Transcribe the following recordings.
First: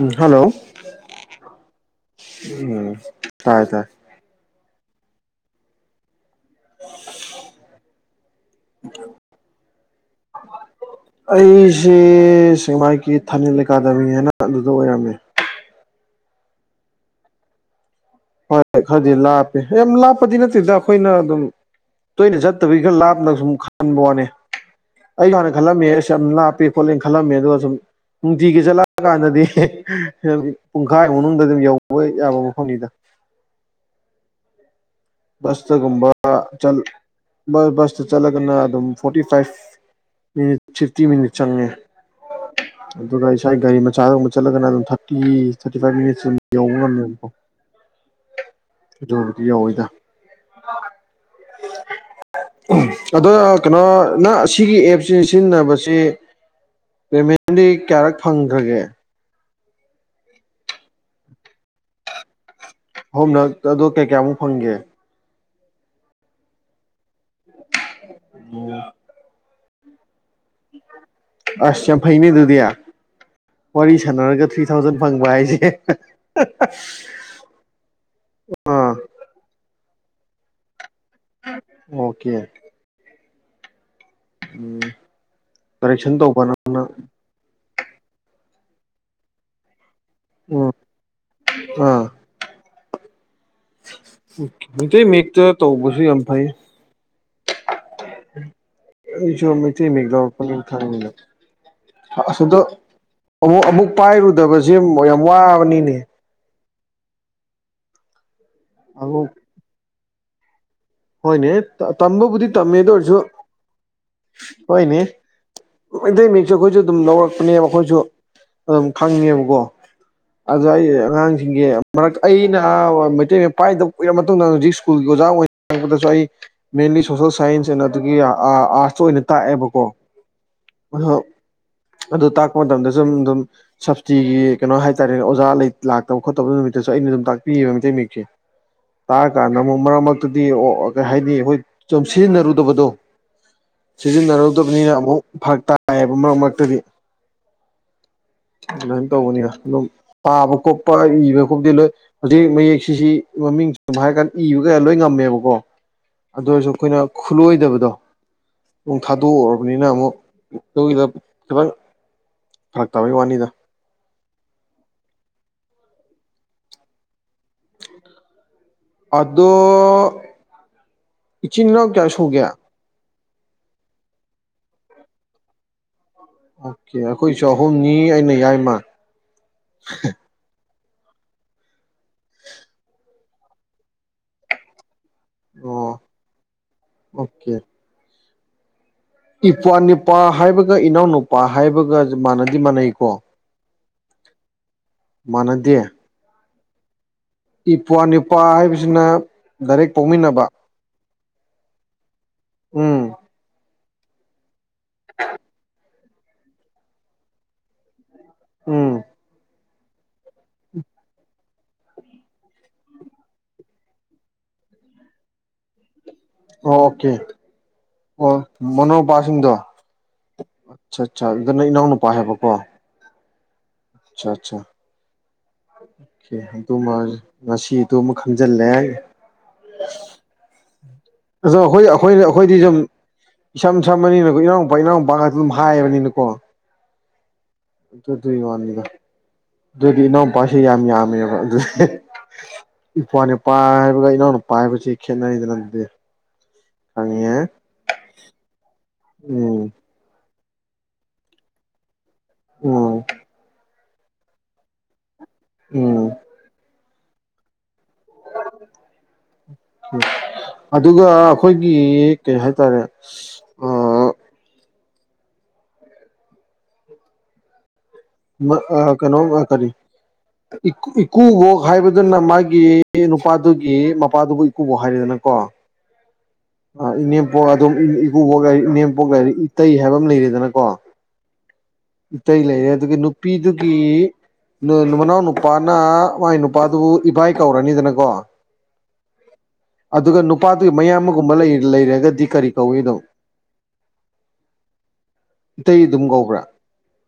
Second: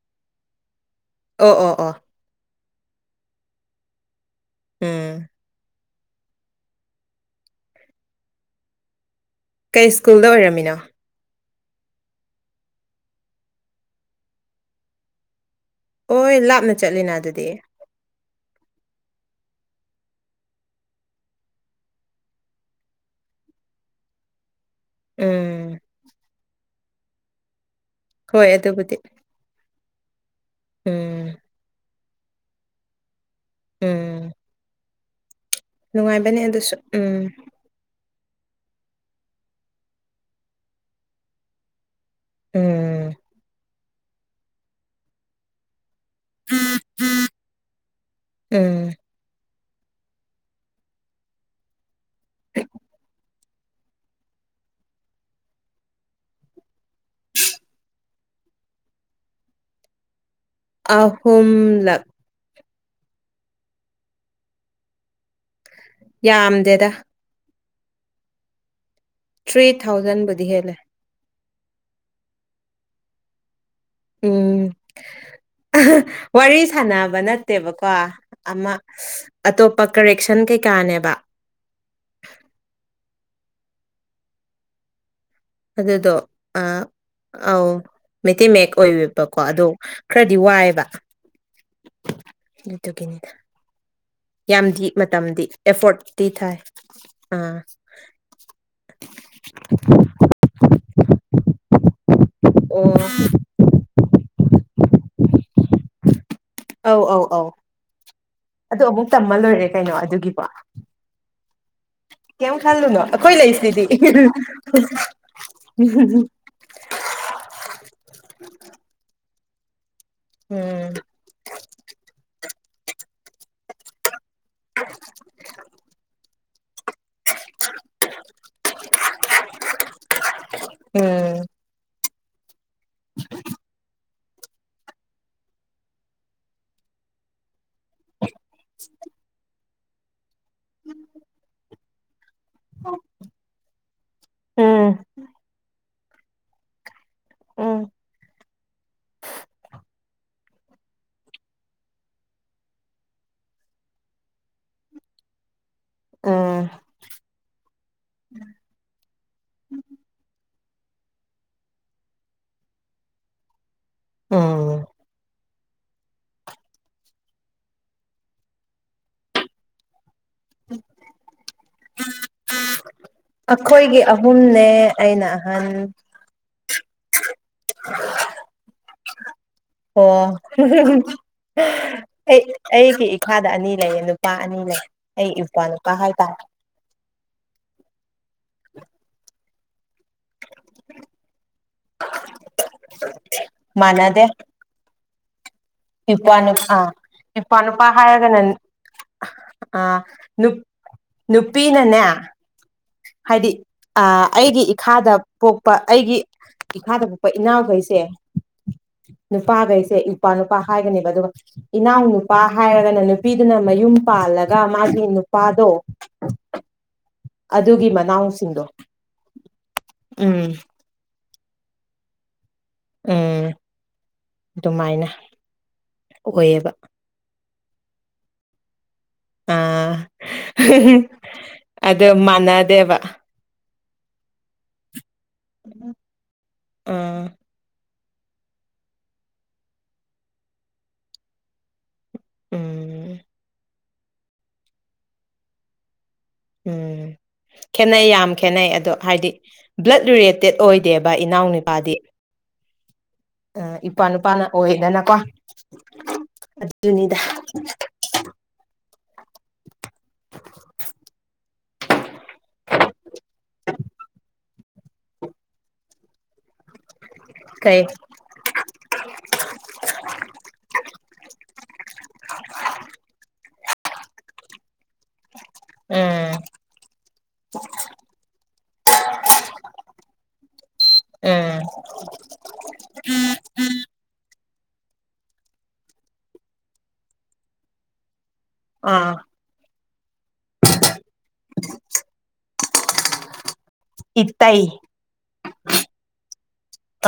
ꯎꯝ hello ꯑꯣ ꯑꯣ ꯑꯣ ꯎꯝ ꯇꯥꯏ ꯇꯥꯏ ꯎꯝ ꯀꯩ ꯁ꯭ꯀꯨꯜꯗ ꯑꯣꯏꯔꯝꯃꯤꯅꯣ [inaudible] ꯑ ꯑꯁꯤ ꯁꯃꯥꯏꯒꯤ ꯊꯥꯅꯤꯜ ꯑꯦꯀꯥꯗꯃꯤ ꯍꯥꯏꯅ ꯑꯗꯨꯗ ꯑꯣꯏꯔꯝꯃꯤ ꯍꯣꯏ ꯂꯥꯞꯅ ꯆꯠꯂꯤꯅ ꯑꯗꯨꯗꯤ ꯍꯣꯏ ꯈꯔꯗꯤ ꯂꯥꯞꯄꯤꯦ ꯑ ꯂꯥꯞꯄꯗꯤ ꯅꯠꯇꯦꯗ ꯑꯩꯈꯣꯏꯅ ꯑꯗꯨꯝ ꯇꯣꯏꯅ ꯆꯠꯇꯕꯒꯤ ꯈꯔ ꯂꯥꯞꯅ ꯁꯨꯝ ꯈꯟꯕ ꯋꯥꯅꯤ ꯑꯩ ꯍꯥꯟꯅ ꯎꯝ ꯈꯜꯂꯝꯃꯦ ꯑꯁꯝ ꯂꯥꯞꯄꯦ ꯈꯣꯠꯂꯦꯅ ꯈꯜꯂꯝꯃꯦ ꯑꯗꯨꯒ ꯁꯨꯝ ꯍꯣꯏ ꯅꯨꯡꯇꯤꯒꯤ ꯑꯗꯨꯕꯨꯗꯤ ꯆꯠꯂꯛꯑ ꯀꯥꯟꯗꯗꯤ ꯄꯨꯡꯈꯥꯏ ꯎꯝ ꯃꯅꯨꯡꯗ ꯑꯗꯨꯝ ꯌꯧꯕ ꯌꯥꯕ ꯃꯐꯝꯅꯤꯗ ꯎꯝ ꯁ ꯇ ꯀꯨꯝꯕ ꯅꯨꯡꯉꯥꯏꯕꯅꯦ ꯑꯗꯨꯁꯨ ꯆꯁ ꯎꯝ ꯁꯤꯗ ꯆꯠꯂꯒꯅ ꯑꯗꯨꯝ forty five minute fifty minute ꯆꯪꯉꯦ ꯎꯝ ꯑꯗꯨꯒꯒꯥ ꯁ꯭ꯋꯥꯏ ꯒꯥꯔꯤ ꯃꯆꯥ ꯆꯠꯂꯒꯅ ꯑꯗꯨꯝ ꯊꯥꯔꯇꯤ ꯊꯥꯔꯇꯤ ꯐꯥꯏꯚ ꯃꯤ ꯌꯧꯕ ꯉꯝꯃꯦꯕꯀꯣ ꯎꯝ ꯑꯗꯨ ꯑꯣꯏꯕꯨꯗꯤ ꯌꯥꯎꯋꯤꯗ ꯑꯗꯣ ꯀꯩꯅꯣ ꯅ ꯑꯁꯤꯒꯤꯒꯤ ꯑꯦꯞꯁꯤ ꯁꯤꯖꯤꯟꯅꯕꯁꯤ ꯄꯦꯃꯦꯟꯗꯤ ꯀꯌꯥꯔꯛ ꯐꯪꯈ꯭ꯔꯒꯦ ꯑꯍꯨꯝꯂ ꯑꯣꯝꯅ ꯑꯗꯣ ꯀꯩ ꯀꯌꯥꯃꯨꯛ ꯐꯪꯒꯦ ꯌꯥꯝꯗꯦꯗ ꯑꯣ ꯊ꯭ꯔꯤ ꯊꯥꯎꯖꯟꯕꯨꯗꯤ ꯍꯦꯜꯂꯦ ꯑꯁ ꯐꯩꯅꯤꯗꯨꯗꯤꯌꯥ ꯋꯥꯔꯤ ꯁꯥꯟꯅꯔꯒ ꯊ꯭ꯔꯤ ꯎꯝ ꯊꯥꯎꯖꯟ ꯐꯪꯕ ꯍꯥꯏꯁꯦ ꯋꯥꯔꯤ ꯁꯥꯟꯅꯕ ꯅꯠꯇꯦꯕꯀꯣ ꯑꯃ ꯑꯥ ꯑꯇꯣꯞꯄ ꯀꯔꯦꯛꯁꯟ ꯀꯩꯀꯥꯅꯦꯕ ꯑꯣꯀꯦ ꯎꯝ ꯑꯗꯨꯗꯣ ꯀꯔꯦꯛꯁꯟ ꯇꯧꯕ ꯅꯪꯅ ꯑꯥꯎ ꯃꯇꯩꯤ ꯃꯌꯦꯛ ꯑꯣꯏꯕꯀꯣ ꯑꯗꯨ ꯈꯔꯗꯤ ꯎꯝ ꯋꯥꯏꯑꯦꯕ ꯑꯥ ꯑꯗꯨꯠꯇꯒꯤꯅꯤꯗ ꯌꯥꯝꯗꯤ ꯃꯩꯇꯩ ꯃꯇꯝꯗꯤ ꯃꯌꯦꯛꯇ ꯇꯧꯕꯁꯨ ꯑꯦꯐꯣꯔꯠꯇꯇꯤ ꯊꯥꯏ ꯑꯥ ꯑꯩ ꯆꯃꯤꯇ ꯃꯤꯒꯂꯔ ꯐ ꯊꯔꯂ ꯑꯗ ꯑꯣ ꯑꯃꯨꯛ ꯑꯃꯨꯛ ꯄꯥꯏꯔꯨꯗꯕꯁꯦ ꯌꯥꯝ ꯋꯥꯕꯅꯤꯅꯦ ꯑꯧ ꯑꯧ ꯑꯧ ꯑꯗꯨꯣ ꯑꯃꯨꯛ ꯇꯝꯃ ꯂꯣꯏꯔꯦ ꯀꯩꯅꯣ ꯑꯗꯨꯒꯤꯕꯣ ꯍꯣꯏꯅꯦ ꯇꯝꯕꯕꯨꯗꯤ ꯀꯃ ꯇꯝꯃꯦ ꯈꯂꯨ ꯑꯗꯨ ꯅ ꯑꯣꯏꯔꯁꯨ ꯀꯣꯏ ꯂꯩ ꯏꯁꯤꯗꯤ ꯃꯇꯩ ꯃꯌꯦꯛꯁꯨ ꯑꯩꯈꯣꯏꯁꯨ ꯑꯗꯨꯝ ꯂꯧꯔꯛꯄꯅꯦꯕ ꯑꯩꯈꯣꯏꯁꯨ ꯑꯗꯨꯝ ꯈꯪꯉꯦꯕ ꯑꯗ ꯑꯩ ꯎꯝ ꯑꯉꯥꯡꯁꯤꯡꯒꯤꯁ ꯃꯔ ꯑꯩꯅ ꯃꯩꯇꯩ ꯃ ꯄꯥꯏꯗ ꯎꯏꯔ ꯃꯇꯨꯡꯗ ꯍꯧꯖꯤꯛ ꯁ꯭ꯀꯨꯜꯒꯤ ꯑꯣꯖꯥ ꯪꯗꯁꯨ ꯑꯩ ꯃꯦꯟꯂꯤ ꯁꯣꯁꯦꯜ ꯁꯥꯏꯟꯁ ꯑꯦꯟ ꯑꯗꯨꯒꯤ ꯑꯥꯔꯠꯁꯇ ꯑꯣꯏꯅ ꯇꯥꯛꯑꯦꯕꯀꯣ ꯑꯗꯣ ꯎꯝ ꯑꯗꯨ ꯇꯥꯛꯄ ꯃꯇꯝꯗ ꯁꯨꯝ ꯑꯗꯨꯝ ꯁꯞꯇꯤꯒꯤ ꯀꯩꯅꯣ ꯍꯥꯏꯇꯥꯔꯦꯅꯦ ꯑꯣꯖꯥ ꯂꯥꯛꯇꯕ ꯈꯣꯠꯇꯕ ꯅꯨꯃꯤꯠꯇ ꯁ ꯑꯩꯅ ꯑꯗꯨꯝ ꯇꯥꯛꯄꯤꯌꯦꯕ ꯃꯩꯇꯩ ꯃꯌꯦꯛꯁꯦ ꯇꯥꯛꯔꯀꯥꯟꯗ ꯑꯃꯨꯛ ꯃꯔꯛ ꯗꯤ ꯀꯩ ꯍꯥꯏꯅꯤ ꯑꯩꯈꯣꯏ ꯁꯨꯝ ꯁꯤꯖꯤꯟꯅꯔꯨꯗꯕꯗꯣ ꯎꯝ ꯁꯤꯖꯤꯟꯅꯔꯨꯗꯕꯅꯤꯅ ꯑꯃꯨꯛ ꯐꯛ ꯇꯥꯏ ꯍꯥꯏꯕ ꯃꯔꯛ ꯃꯔꯛꯇꯗꯤ [inaudible] ꯑꯗꯨꯃꯥꯏꯅ ꯇꯧꯕꯅꯤꯅ ꯑꯗꯨꯝ ꯇꯥꯕ ꯈꯣꯠꯄ ꯏꯕ ꯈꯣꯠꯇꯦ ꯂꯣꯏ ꯍꯧꯖꯤꯛ ꯃꯌꯦꯛꯁꯤꯁꯤ ꯃꯃꯤꯡ ꯁꯨꯝ ꯍꯥꯏꯔ ꯀꯥꯟꯗ ꯏꯕ ꯀꯩ ꯂꯣꯏ ꯉꯝꯃꯦꯕꯀꯣ ꯑꯗꯨ ꯑꯣꯏꯔꯁꯨ ꯑꯩꯈꯣꯏꯅ ꯈꯨꯠꯂꯣꯏꯗꯕꯗꯣ ꯅ ꯊꯥꯗꯣꯛꯎꯔꯕꯅꯤꯅ ꯑꯃꯨꯛ ꯑꯗꯨꯒꯤꯗ ꯈꯤꯇꯪ ꯐꯔꯛ ꯇꯕ ꯋꯥꯅꯤꯗ ꯎꯝ ꯑꯗꯣ ꯏꯆꯤꯟ ꯏꯅꯥꯎ ꯀꯌꯥ ꯁꯨꯒꯦ ꯑꯩꯈꯣꯏꯒꯤ ꯑꯍꯨꯝꯅꯦ ꯑꯩꯅ ꯑꯍꯟ ꯑꯣꯀꯦ ꯑꯩꯈꯣꯏꯁꯨ ꯑꯍꯨꯝꯅꯤ ꯑꯩꯅ ꯌꯥꯏꯃ ꯑꯣ ꯑꯩ ꯑꯩꯒꯤ ꯏꯈꯥꯗ ꯑꯅꯤ ꯂꯩꯌꯦ ꯅꯨꯄꯥ ꯑꯅꯤ ꯂꯩ ꯑꯩ ꯏꯐꯥꯜꯨ ꯀ ꯑꯣ ꯍꯥꯏ ꯇꯥ ꯑꯣꯀꯦ ꯏꯄ꯭ꯋꯥꯅꯤꯄꯥ ꯍꯥꯏꯕꯒ ꯏꯅꯥꯎꯅꯨꯄꯥ ꯍꯥꯏꯕꯒ ꯃꯥꯟꯅꯗꯤ ꯃꯥꯟꯅꯩꯀꯣ ꯗꯦ ꯃꯥꯟꯅꯗꯦ ꯏꯄꯅ ꯑꯥ ꯅꯨꯄꯥ ꯅꯨꯄꯥ ꯏꯄ꯭ꯋꯥ ꯍꯥꯏꯔꯒꯅ ꯅꯤꯄꯥ ꯍꯥꯏꯕꯁꯤꯅ ꯑ ꯗꯥꯏꯔꯦꯛ ꯅꯨ ꯄꯣꯛꯃꯤꯟꯅꯕ ꯅꯨꯄꯤꯅꯅꯦ ꯎꯝ ꯍꯥꯏꯗꯤ ꯑꯩꯒꯤ ꯏꯈꯥꯗ ꯄꯣꯛꯄ ꯑꯩꯒꯤ ꯏꯈꯥꯗ ꯄꯣꯛꯄ ꯏꯅꯥꯎꯈꯩꯁꯦ ꯎꯝ ꯅꯨꯄꯥꯈꯩꯁꯦ ꯅꯨꯄꯥ ꯅꯨ ꯅꯨꯄꯥ ꯍꯥꯏꯒꯅꯦꯕ ꯑꯗꯨꯒ ꯏꯅꯥꯎ ꯅꯨꯄꯥ ꯍꯥꯏꯔꯒꯅ ꯅꯨꯄꯤꯗꯨꯅ ꯃꯌꯨꯝ ꯄꯥꯜꯂꯒ ꯃꯥꯒꯤ ꯅꯨꯄꯥ ꯑꯗꯣ ꯑꯣ ꯑꯣꯀꯦ ꯑꯣ ꯃꯅꯥꯎꯁꯤꯡꯗꯣ ꯃꯅꯣꯄꯥꯁꯤꯡꯗꯣ ꯎꯝ ꯑꯆꯥ ꯑꯗꯨꯗ ꯅ ꯏꯅꯥꯎ ꯅꯨꯄꯥ ꯍꯥꯏꯕꯀꯣ ꯑꯦ ꯑꯆꯥ ꯑꯆꯥ ꯑꯣꯏꯌꯦꯕ ꯇ ꯃꯥ ꯉꯁꯤꯗꯨ ꯑꯃꯨꯛ ꯈꯪꯖꯤꯜꯂꯦ ꯑꯣ ꯑꯥ ꯑꯩꯈꯣꯏ ꯑꯗꯨ ꯑꯩꯈꯣꯏꯅ ꯑꯩꯈꯣꯏꯗꯤ ꯁꯨꯝ ꯃꯥꯟꯅꯗꯦꯕ ꯏꯁꯝ ꯁꯝꯃꯅꯤꯅꯀꯣ ꯏꯅꯥꯎꯨꯄꯥ ꯏꯅꯥꯎ ꯅꯨꯄꯥ ꯉꯥꯛꯇ ꯑꯗꯨꯝ ꯍꯥꯏꯕꯅꯤꯅꯀꯣ ꯑꯥ ꯑꯗꯨ ꯑꯗꯨꯒꯤ ꯋꯥꯅꯤꯗ ꯑꯗꯨꯗꯤ ꯏꯅꯥꯎꯄꯥꯁꯤ ꯌꯥꯝ ꯌꯥꯝꯃꯦꯕ ꯑꯗꯨꯗꯤ ꯏꯄꯥ ꯎꯝ ꯅꯨꯄꯥ ꯍꯥꯏꯕꯒ ꯏꯅꯥꯎ ꯅꯨꯄꯥ ꯍꯥꯏꯕꯁꯤ ꯈꯦꯠꯅꯔꯤꯗꯅꯠꯇꯦ ꯎꯝ ꯈꯦꯠꯅꯩ ꯌꯥꯝ ꯈꯦꯠꯅꯩ ꯑꯗꯣ ꯍꯥꯏꯗꯤ ꯎꯝ ꯕ꯭ꯂꯠ ꯔꯦꯠ ꯗꯦꯠ ꯑꯣꯏꯗꯦꯕ ꯏꯅꯥꯎ ꯅꯨꯅꯤꯄꯥꯗꯤ ꯑꯣ ꯏꯄꯥ ꯅꯨꯄꯥꯅ ꯑꯣꯏꯌꯦꯗꯅꯀꯣ ꯎꯝ ꯖꯨꯅꯤꯗꯥ ꯑꯗꯨꯒ ꯑꯩꯈꯣꯏ ꯒꯤ ꯀꯩ ꯍꯥꯏꯇꯥꯔꯦ ꯑ ꯀꯩ ꯀꯩꯅꯣꯝ ꯀꯔꯤ ꯏꯀꯨꯕꯣꯛ ꯑꯗꯨꯒꯤ ꯃꯄꯥꯗꯨꯕꯨ ꯏꯀꯨꯕ ꯍꯥꯏꯔꯦꯗꯅꯀꯣ ꯎ ꯑ ꯏꯅꯦꯝꯄꯣꯛ ꯑꯗꯨꯝ ꯏꯄꯨꯕꯣꯛꯔꯤ ꯏꯅꯦꯝꯄꯣꯛ ꯂꯩꯔꯤ ꯏꯇꯩ ꯍꯥꯏꯕ ꯑꯃ ꯂꯩꯔꯦꯗꯅꯀꯣ ꯎꯝ ꯏꯇꯩ ꯂꯩꯔꯦ ꯑꯗꯨꯒꯒꯤ ꯅꯨꯄꯤꯗꯨꯒꯤ ꯅꯨ ꯃꯅꯥꯎ ꯅꯨꯄꯥꯅ ꯃꯥꯒꯤ ꯅꯨꯄꯥꯗꯨꯕꯨ ꯏꯚꯏ ꯀꯧꯔꯅꯤꯗꯅꯀꯣ ꯑꯥ ꯑꯗꯨꯒ ꯅꯨꯄꯥꯗꯨꯒꯤ ꯃꯌꯥꯝꯃ ꯂꯩꯔꯒꯗꯤ ꯀꯔꯤ ꯀꯧꯏꯅꯣ ꯏꯇꯩ ꯏꯇꯩ ꯑꯗꯨꯝ ꯀꯧꯕꯧꯕ꯭ꯔꯥ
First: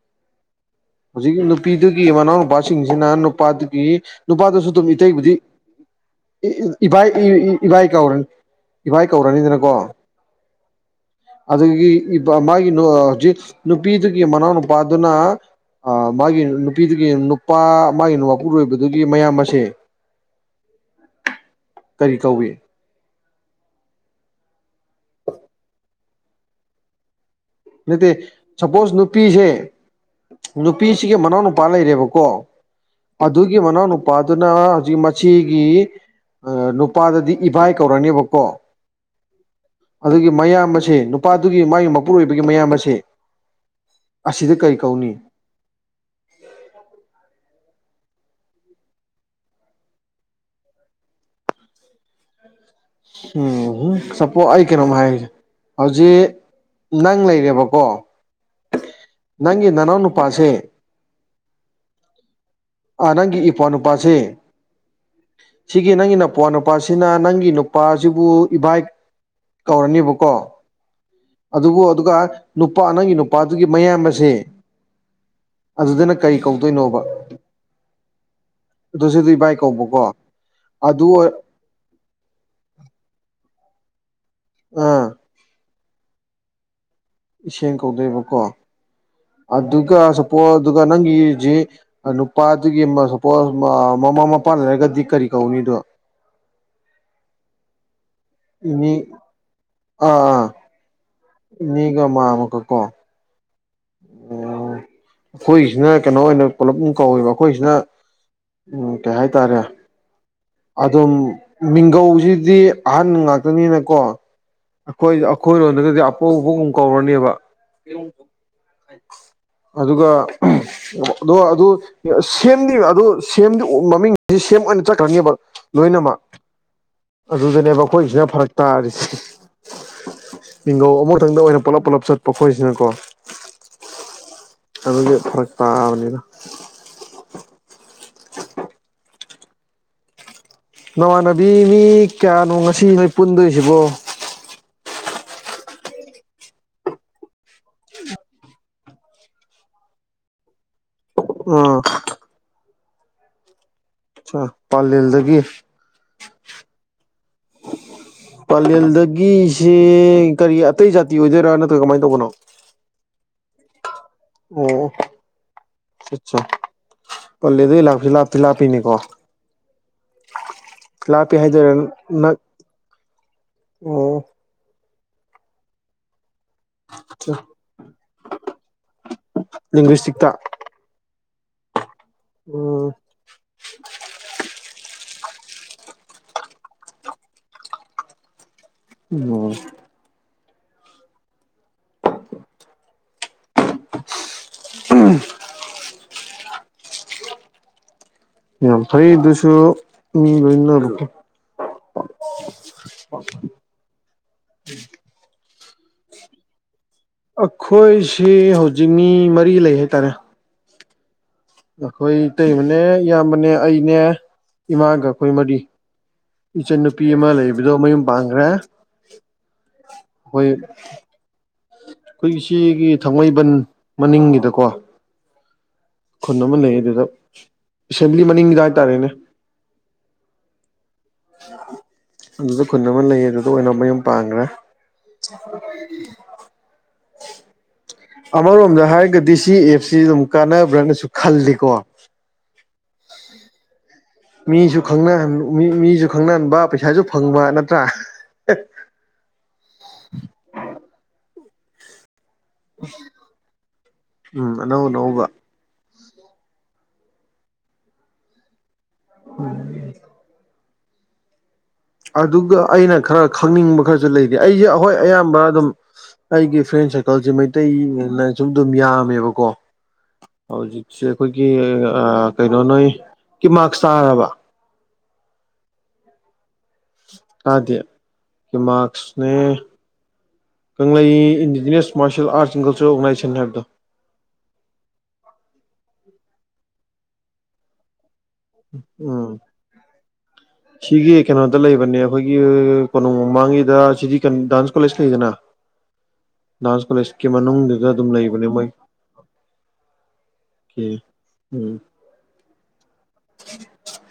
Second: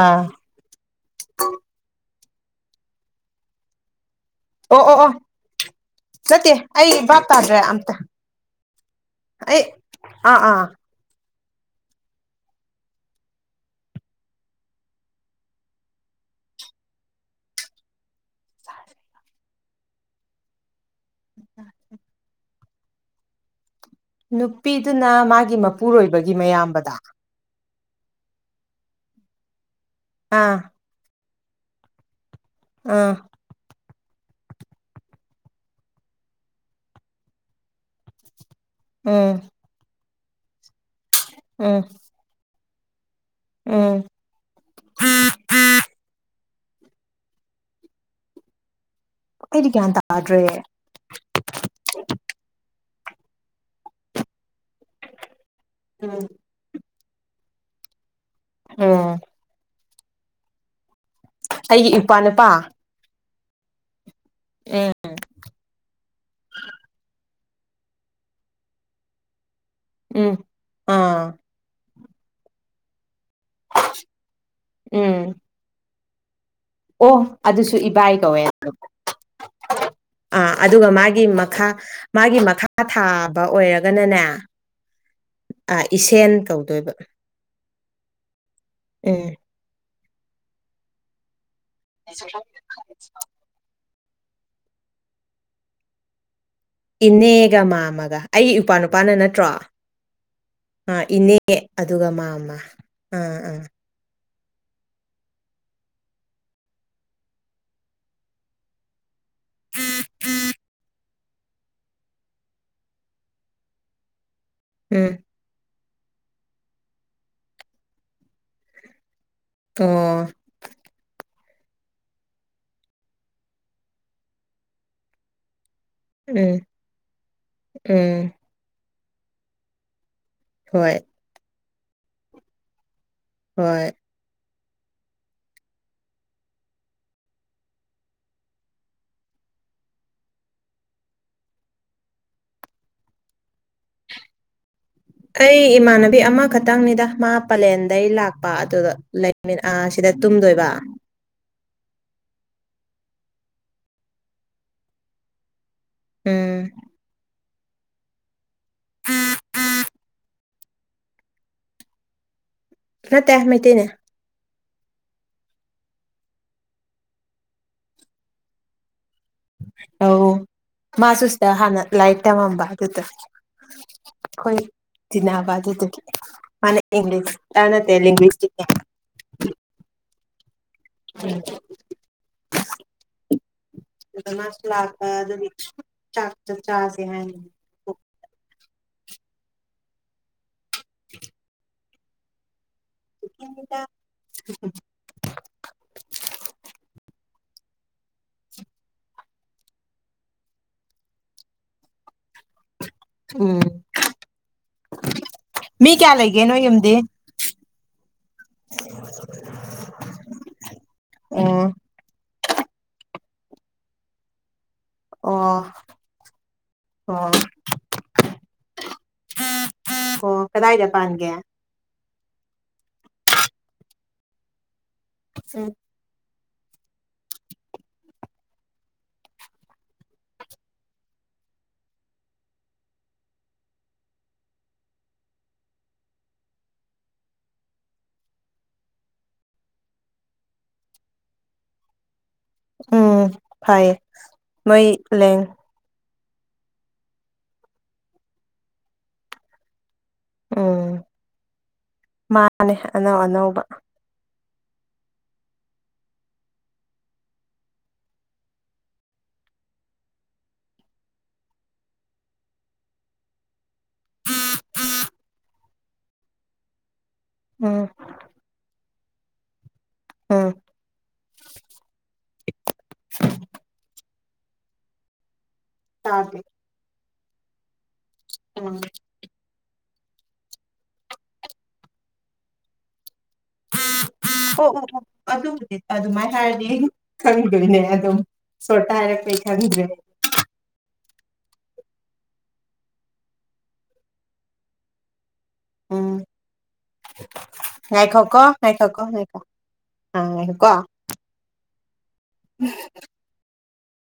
ꯑꯥ ꯍꯧꯖꯤꯛ ꯅꯨꯄꯤꯗꯨꯒꯤ ꯃꯅꯥꯎ ꯅꯨꯄꯥꯁꯤꯡꯁꯤꯅ ꯅꯨꯄꯥꯗꯨꯒꯤ ꯅꯨꯄꯥꯗꯨꯁꯨ ꯑꯣ ꯑꯗꯨꯝ ꯑꯣ ꯑꯣ ꯏꯇꯩꯕꯨꯗꯤ ꯏ ꯅꯠꯇꯦ ꯑꯩ ꯚꯥꯞ ꯇꯥꯗ꯭ꯔꯦ ꯏꯕꯥꯏ ꯑꯝꯇ ꯀꯧꯔꯅꯤ ꯏꯚꯥꯏ ꯑꯩ ꯀꯧꯔꯅꯤꯗꯅꯀꯣ ꯑꯥ ꯑꯥ ꯑꯗꯨꯗꯒꯤ ꯃꯥꯒꯤ ꯅꯨꯄꯤꯗꯨꯒꯤ ꯃꯅꯥꯎ ꯅꯨꯄꯥꯗꯨꯅ ꯑ ꯃꯥꯒꯤ ꯅꯨꯄꯤꯗꯨꯒꯤ ꯅꯨꯄꯥ ꯃꯥꯒꯤ ꯅꯨ ꯃꯄꯨꯔꯣꯏꯕꯗꯨꯒꯤ ꯃꯌꯥꯝ ꯑꯁꯦ ꯀꯧꯏ ꯅꯨꯄꯤꯗꯨꯅ ꯃꯥꯒꯤ ꯃꯄꯨꯔꯣꯏꯕꯒꯤ ꯃꯌꯥꯝꯕꯗ ꯅꯠꯇꯦ ꯁꯄꯣꯁ ꯅꯨꯄꯤꯁꯦ ꯑꯥ ꯅꯨꯄꯤꯁꯤꯒꯤ ꯃꯅꯥꯎ ꯅꯨꯨꯄꯥ ꯂꯩꯔꯦꯕꯀꯣ ꯑꯥ ꯑꯗꯨ ꯑꯗꯨꯒꯤ ꯃꯅꯥꯅ ꯅꯨꯄꯥꯗꯨꯅ ꯍꯧꯖꯤꯛ ꯃꯁꯤꯒꯤ ꯅꯨꯄꯥꯗꯗꯤ ꯏꯚꯥꯏ ꯀꯧꯔꯅꯦꯕꯀꯣ ꯎꯝ ꯑꯗꯨꯒꯤ ꯃꯌꯥꯝ ꯑꯁꯦ ꯅꯨꯄꯥꯗꯨꯒꯤ ꯎꯝ ꯃꯥꯒꯤ ꯃꯄꯨꯔꯣꯏꯕꯒꯤ ꯃꯌꯥꯝ ꯑꯁꯦ ꯎꯝ ꯑꯁꯤꯗ ꯀꯔꯤ ꯀꯧꯅꯤ ꯏ ꯀꯥꯟ ꯇꯥꯔꯔꯦ ꯎꯝ ꯁꯄꯣ ꯑꯩ ꯀꯅꯥꯝ ꯍꯥꯏꯖꯤ ꯎꯝ ꯅꯪ ꯂꯩꯔꯦꯕꯀꯣ ꯎꯝ ꯅꯪꯒꯤ ꯅꯅꯥꯎ ꯅꯨꯄꯥꯁꯦ ꯑꯩꯒꯤ ꯏꯄꯥ ꯅꯨꯄꯥ ꯅꯪ ꯏꯄ ꯅꯨꯄꯥ ꯎꯝ ꯅꯄꯥ ꯅꯨꯄꯥ ꯅꯪ ꯑꯩꯒꯤ ꯅꯨꯄꯥꯁꯤꯕꯨ ꯏꯚꯥꯏ ꯀꯧꯔꯅꯦꯕꯀꯣ ꯎꯝ ꯑꯥ ꯑꯗꯨꯕꯨ ꯑꯗꯨꯒ ꯅꯨꯄꯥ ꯅꯪꯒꯤ ꯅꯨꯄꯥꯗꯨꯒꯤ ꯃꯌꯥꯝ ꯑꯁꯦ ꯎꯝ ꯑꯗꯨꯗꯅ ꯀꯔꯤ ꯀꯧꯗꯣꯏꯅꯣꯕ ꯑꯣ ꯑꯗꯨꯁꯨ ꯏꯕꯥꯏ ꯀꯧꯋꯦ ꯑꯗꯨꯁꯨꯗꯤ ꯏꯕꯥꯏ ꯀꯧꯕꯀꯣ ꯑꯥ ꯑꯗꯨꯒ ꯑꯗꯨ ꯃꯥꯒꯤ ꯃꯈꯥ ꯃꯥꯒꯤ ꯃꯈꯥ ꯊꯥꯕ ꯑꯣꯏꯔꯒꯅꯅꯦ ꯑꯥ ꯑꯥ ꯏꯁꯦꯟ ꯀꯧꯗꯣꯏꯕ ꯏꯦꯡ ꯀꯧꯗꯣꯏꯕꯀꯣ ꯎꯝ ꯑꯗꯨꯒ ꯁꯄꯣꯁ ꯑꯗꯨꯒ ꯅꯪꯒꯤꯁꯤ ꯅꯨꯄꯥꯗꯨꯒꯤ ꯁꯄꯣꯁ ꯃꯃꯥ ꯃꯄꯥ ꯂꯩꯔꯒꯗꯤ ꯀꯔꯤ ꯀꯧꯅꯤꯗꯣ ꯏꯅꯦꯒ ꯃꯥꯃꯒ ꯑꯩꯒꯤ ꯏꯄꯥ ꯏꯅꯦ ꯅꯨꯄꯥꯅ ꯅꯠꯇ꯭ꯔꯣ ꯑ ꯑꯥ ꯑꯥ ꯏꯅꯦ ꯃꯤꯒ ꯑꯗꯨꯒ ꯃꯥꯃ ꯃꯥꯃꯒ ꯀꯣ ꯑꯥ ꯑꯥ ꯑꯣ ꯑꯩꯈꯣꯏꯒꯤꯁꯤꯅ ꯀꯩꯅꯣ ꯑꯣꯏꯅ ꯄꯨꯂꯞ ꯀꯧꯋꯦꯕ ꯑꯩꯈꯣꯏꯁꯤꯅ ꯎꯝ ꯀꯩ ꯍꯥꯏꯇꯥꯔꯦ ꯑꯗꯨꯝ ꯃꯤꯡꯒꯧꯁꯤꯗꯤ ꯑꯍꯟ ꯉꯥꯛꯇꯅꯤꯅꯀꯣ ꯎꯝ ꯑꯩꯈꯣꯏ ꯑꯩꯈꯣꯏꯔꯣꯝꯗꯒꯗꯤ ꯑꯄꯧꯕꯒꯨꯝ ꯀꯧꯔꯅꯦꯕ ꯑꯗꯨꯒ ꯑꯣ ꯑꯗꯣ ꯑꯗꯨ ꯁꯦꯝꯗꯤ ꯑꯗꯨ ꯁꯦꯝꯗꯤ ꯃꯃꯤꯡꯗꯤ ꯁꯦꯝ ꯑꯣꯏꯅ ꯆꯠꯈ꯭ꯔꯅꯦꯕ ꯂꯣꯏꯅꯃꯛ ꯎꯝ ꯑꯗꯨꯗꯅꯦꯕ ꯑꯩꯈꯣꯏꯁꯤꯅ ꯎꯝ ꯐꯔꯛ ꯇꯥꯔꯤꯁ ꯅꯤꯡꯒꯧ ꯍꯣꯏ ꯑꯃꯛꯇꯪꯗ ꯑꯣꯏꯅ ꯄꯨꯂꯞ ꯄꯨꯂꯞ ꯆꯠꯄ ꯈꯣꯏꯁꯤꯅꯀꯣ ꯍꯣꯏ ꯑꯗꯨꯒꯤ ꯐꯔꯛ ꯄꯥꯕꯅꯤꯗ ꯅꯃꯥꯟꯅꯕꯤ ꯃꯤ ꯀꯌꯥꯅꯣ ꯉꯁꯤ ꯅꯣꯏ ꯄꯨꯟꯗꯣꯏꯁꯤꯕꯣ ꯑꯩ ꯏꯃꯥꯟꯅꯕꯤ ꯑꯃꯈꯛꯇꯪꯅꯤꯗ ꯃꯥ ꯄꯂꯦꯟꯗꯒꯤꯩ ꯂꯥꯛꯄ ꯑꯗꯨꯗ ꯂꯩ ꯁꯤꯗ ꯇꯨꯝꯗꯣꯏꯕ ꯑꯣ ꯑꯆꯥ ꯄꯥꯜ ꯂꯖꯒ ꯎꯝ ꯄꯂꯦꯜꯗꯒꯤꯁꯦ ꯀꯔꯤ ꯑꯇꯩ ꯖꯥꯇꯤ ꯑꯣꯏꯗꯣꯏꯔꯥ ꯅꯠꯇ꯭ꯔꯒ ꯀꯃꯥꯏꯅ ꯇꯧꯕꯅꯣ ꯅ ꯇ ꯃꯇꯩꯅꯦ ꯑꯣ ꯑꯠꯆꯥ ꯄꯂꯦꯗ ꯂꯥꯛꯁꯤ ꯂꯥꯞꯇ ꯂꯥꯞꯄꯤꯅꯤꯀꯣ ꯑ ꯃꯥꯁꯨ ꯁꯤꯇ ꯍꯥꯏꯗꯣꯏꯔꯥ ꯍꯥꯟꯅ ꯂꯥꯏꯠ ꯅꯛ ꯇꯃꯝꯕ ꯑꯗꯨꯗ ꯑꯣ ꯑꯩꯈꯣꯏ ꯗꯤꯅꯥꯕꯥꯗꯨ ꯑꯗꯨꯗꯒꯤ ꯏꯪꯂꯤꯁ ꯇꯅ ꯏꯂꯤ ꯂꯤꯡꯒ꯭ꯋꯤꯁꯇꯤꯛꯇ ꯎꯝ ꯑꯣꯝ ꯑꯗꯨꯅꯤ ꯆꯥꯁꯦ ꯍꯥꯏꯅ ꯑꯣ [unintelligible] [unintelligible] [inaudible] ꯌꯥꯝ ꯐꯩ ꯏꯗꯁꯨ ꯎꯝ ꯂꯅ ꯎꯝ ꯃꯤ ꯀꯌꯥ ꯂꯩꯒꯦ ꯅꯣꯏ ꯌꯨꯝꯗꯤ ꯑꯩꯈꯣꯏꯁꯤ ꯍꯧꯖꯤꯛ ꯃꯤ ꯃꯔꯤ ꯂꯩ ꯍꯥꯏꯇꯥꯔꯦ ꯎꯝ ꯑꯩꯈꯣꯏꯇꯩꯩꯕꯅꯦ ꯏꯌꯥꯝꯕꯅꯦ ꯑꯩꯅꯦ ꯏꯃꯥꯒ ꯑꯩꯈꯣꯏ ꯃꯔꯤ ꯑꯣ ꯏꯆꯟꯟꯅꯨꯄꯤ ꯑꯃ ꯑꯣ ꯂꯩꯕꯗꯣ ꯃꯌꯨꯝ ꯄꯥꯟꯈ꯭ꯔꯦ ꯑꯣ ꯀꯗꯥꯏꯗ ꯄꯥꯟꯒꯦ ꯑꯩꯈꯣꯏꯒꯤ ꯁꯤꯒꯤ ꯊꯥꯡꯃꯩꯕꯟ ꯃꯅꯤꯡꯒꯤꯗꯀꯣ ꯈꯨꯟ ꯑꯃ ꯂꯩ ꯑꯗꯨꯗ ꯑꯦꯁꯦꯝꯕ꯭ꯂꯤ ꯃꯅꯤꯡꯗ ꯍꯥꯏꯇꯥꯔꯦꯅꯦ ꯑꯗꯨꯗ ꯈꯨꯟ ꯑꯃ ꯂꯩꯌꯦ ꯑꯗꯨꯗ ꯑꯣꯏꯅ ꯃꯌꯨꯝ ꯄꯥꯡꯈ꯭ꯔꯦ [unintelligible] ꯑꯃꯔꯣꯝꯗ ꯍꯥꯏꯔꯒꯗꯤ ꯁꯤ ꯑꯦꯞꯁꯤ ꯑꯗꯨꯝ ꯀꯥꯟꯅꯕ꯭ꯔꯅꯁꯨ ꯈꯜꯂꯤꯀꯣ ꯎꯝ ꯐꯥꯏꯌꯦ ꯃꯤꯁꯨ ꯈꯪꯅ ꯃꯤ ꯃꯤꯁꯨ ꯈꯪꯅꯍꯟꯕ ꯄꯩꯁꯥꯁꯨ ꯐꯪꯕ ꯅꯠꯇ꯭ꯔꯥ ꯎꯝ ꯃꯥꯅꯦ ꯑꯅꯧ ꯑꯅꯧꯕ ꯎꯝ ꯑꯅꯧ ꯑꯅꯧꯕ ꯍ [unintelligible] ꯑꯗꯨꯒ ꯑꯩꯅ ꯈꯔ ꯈꯪꯅꯤꯡꯕ ꯈꯔꯁꯨ ꯂꯩꯔꯤ ꯑꯩꯁꯦ ꯑꯩꯈꯣꯏ ꯑꯌꯥꯝꯕ ꯑꯗꯨꯝ ꯑꯩꯒꯤ ꯐ꯭ꯔꯦꯟ ꯁꯔꯀꯜꯁꯦ ꯎꯝ ꯃꯩꯇꯩꯅ ꯁꯨꯝ ꯑꯗꯨꯝ ꯌꯥꯝꯃꯦꯕꯀꯣ ꯎꯝ ꯍꯧꯖꯤꯛꯁꯦ ꯑꯩꯈꯣꯏꯒꯤ ꯀꯩꯅꯣ ꯅꯣꯏ ꯀꯤ ꯃꯔꯁ ꯇꯥꯔꯕ ꯊ ꯐꯦ [unintelligible] ꯀꯥꯗꯦ ꯀ ꯃꯥꯔꯛꯁꯅꯦ ꯀꯪꯂꯩ ꯏꯟꯗꯤꯖꯤꯅꯤꯌꯥꯁ ꯃꯥꯔꯁꯌꯦꯦꯜꯥꯔꯠꯁꯤꯡꯒꯜꯁꯨ ꯑꯣꯔꯒꯅꯥꯏꯖ ꯑꯣ ꯑꯣ ꯑꯣ ꯑꯗꯨꯕꯨꯗꯤ ꯑꯗꯨꯃꯥꯏ ꯍꯥꯏꯔꯗꯤ ꯈꯪꯗꯣꯏꯅꯦ ꯑꯗꯨꯝ ꯁꯣꯇ ꯍꯥꯏꯔ ꯎꯝ ꯄꯩ ꯈꯥꯒꯤꯖꯦ ꯁꯤꯒꯤ ꯀꯩꯅꯣꯗ ꯂꯩꯕꯅꯦ ꯑꯩꯈꯣꯏꯒꯤ ꯀꯣꯅꯨꯡ ꯃꯃꯥꯡꯒꯤꯗ ꯁꯤꯗꯤ ꯀ ꯗꯥꯟꯁ ꯀꯣꯂꯦꯖ ꯂꯩꯗꯅ ꯎꯝ ꯗꯥꯟꯁ ꯀꯣꯂꯦꯖꯀꯤ ꯃꯅꯨꯡꯗꯨꯗ ꯑꯗꯨꯝ ꯉꯥꯏꯈꯣꯀꯣ ꯂꯩꯕꯅꯦ ꯃꯣꯏ ꯉꯥꯏꯈꯣꯀꯣ ꯉꯥꯏꯈꯣ ꯑꯥ ꯀ ꯎꯝ ꯎꯝ ꯎꯝ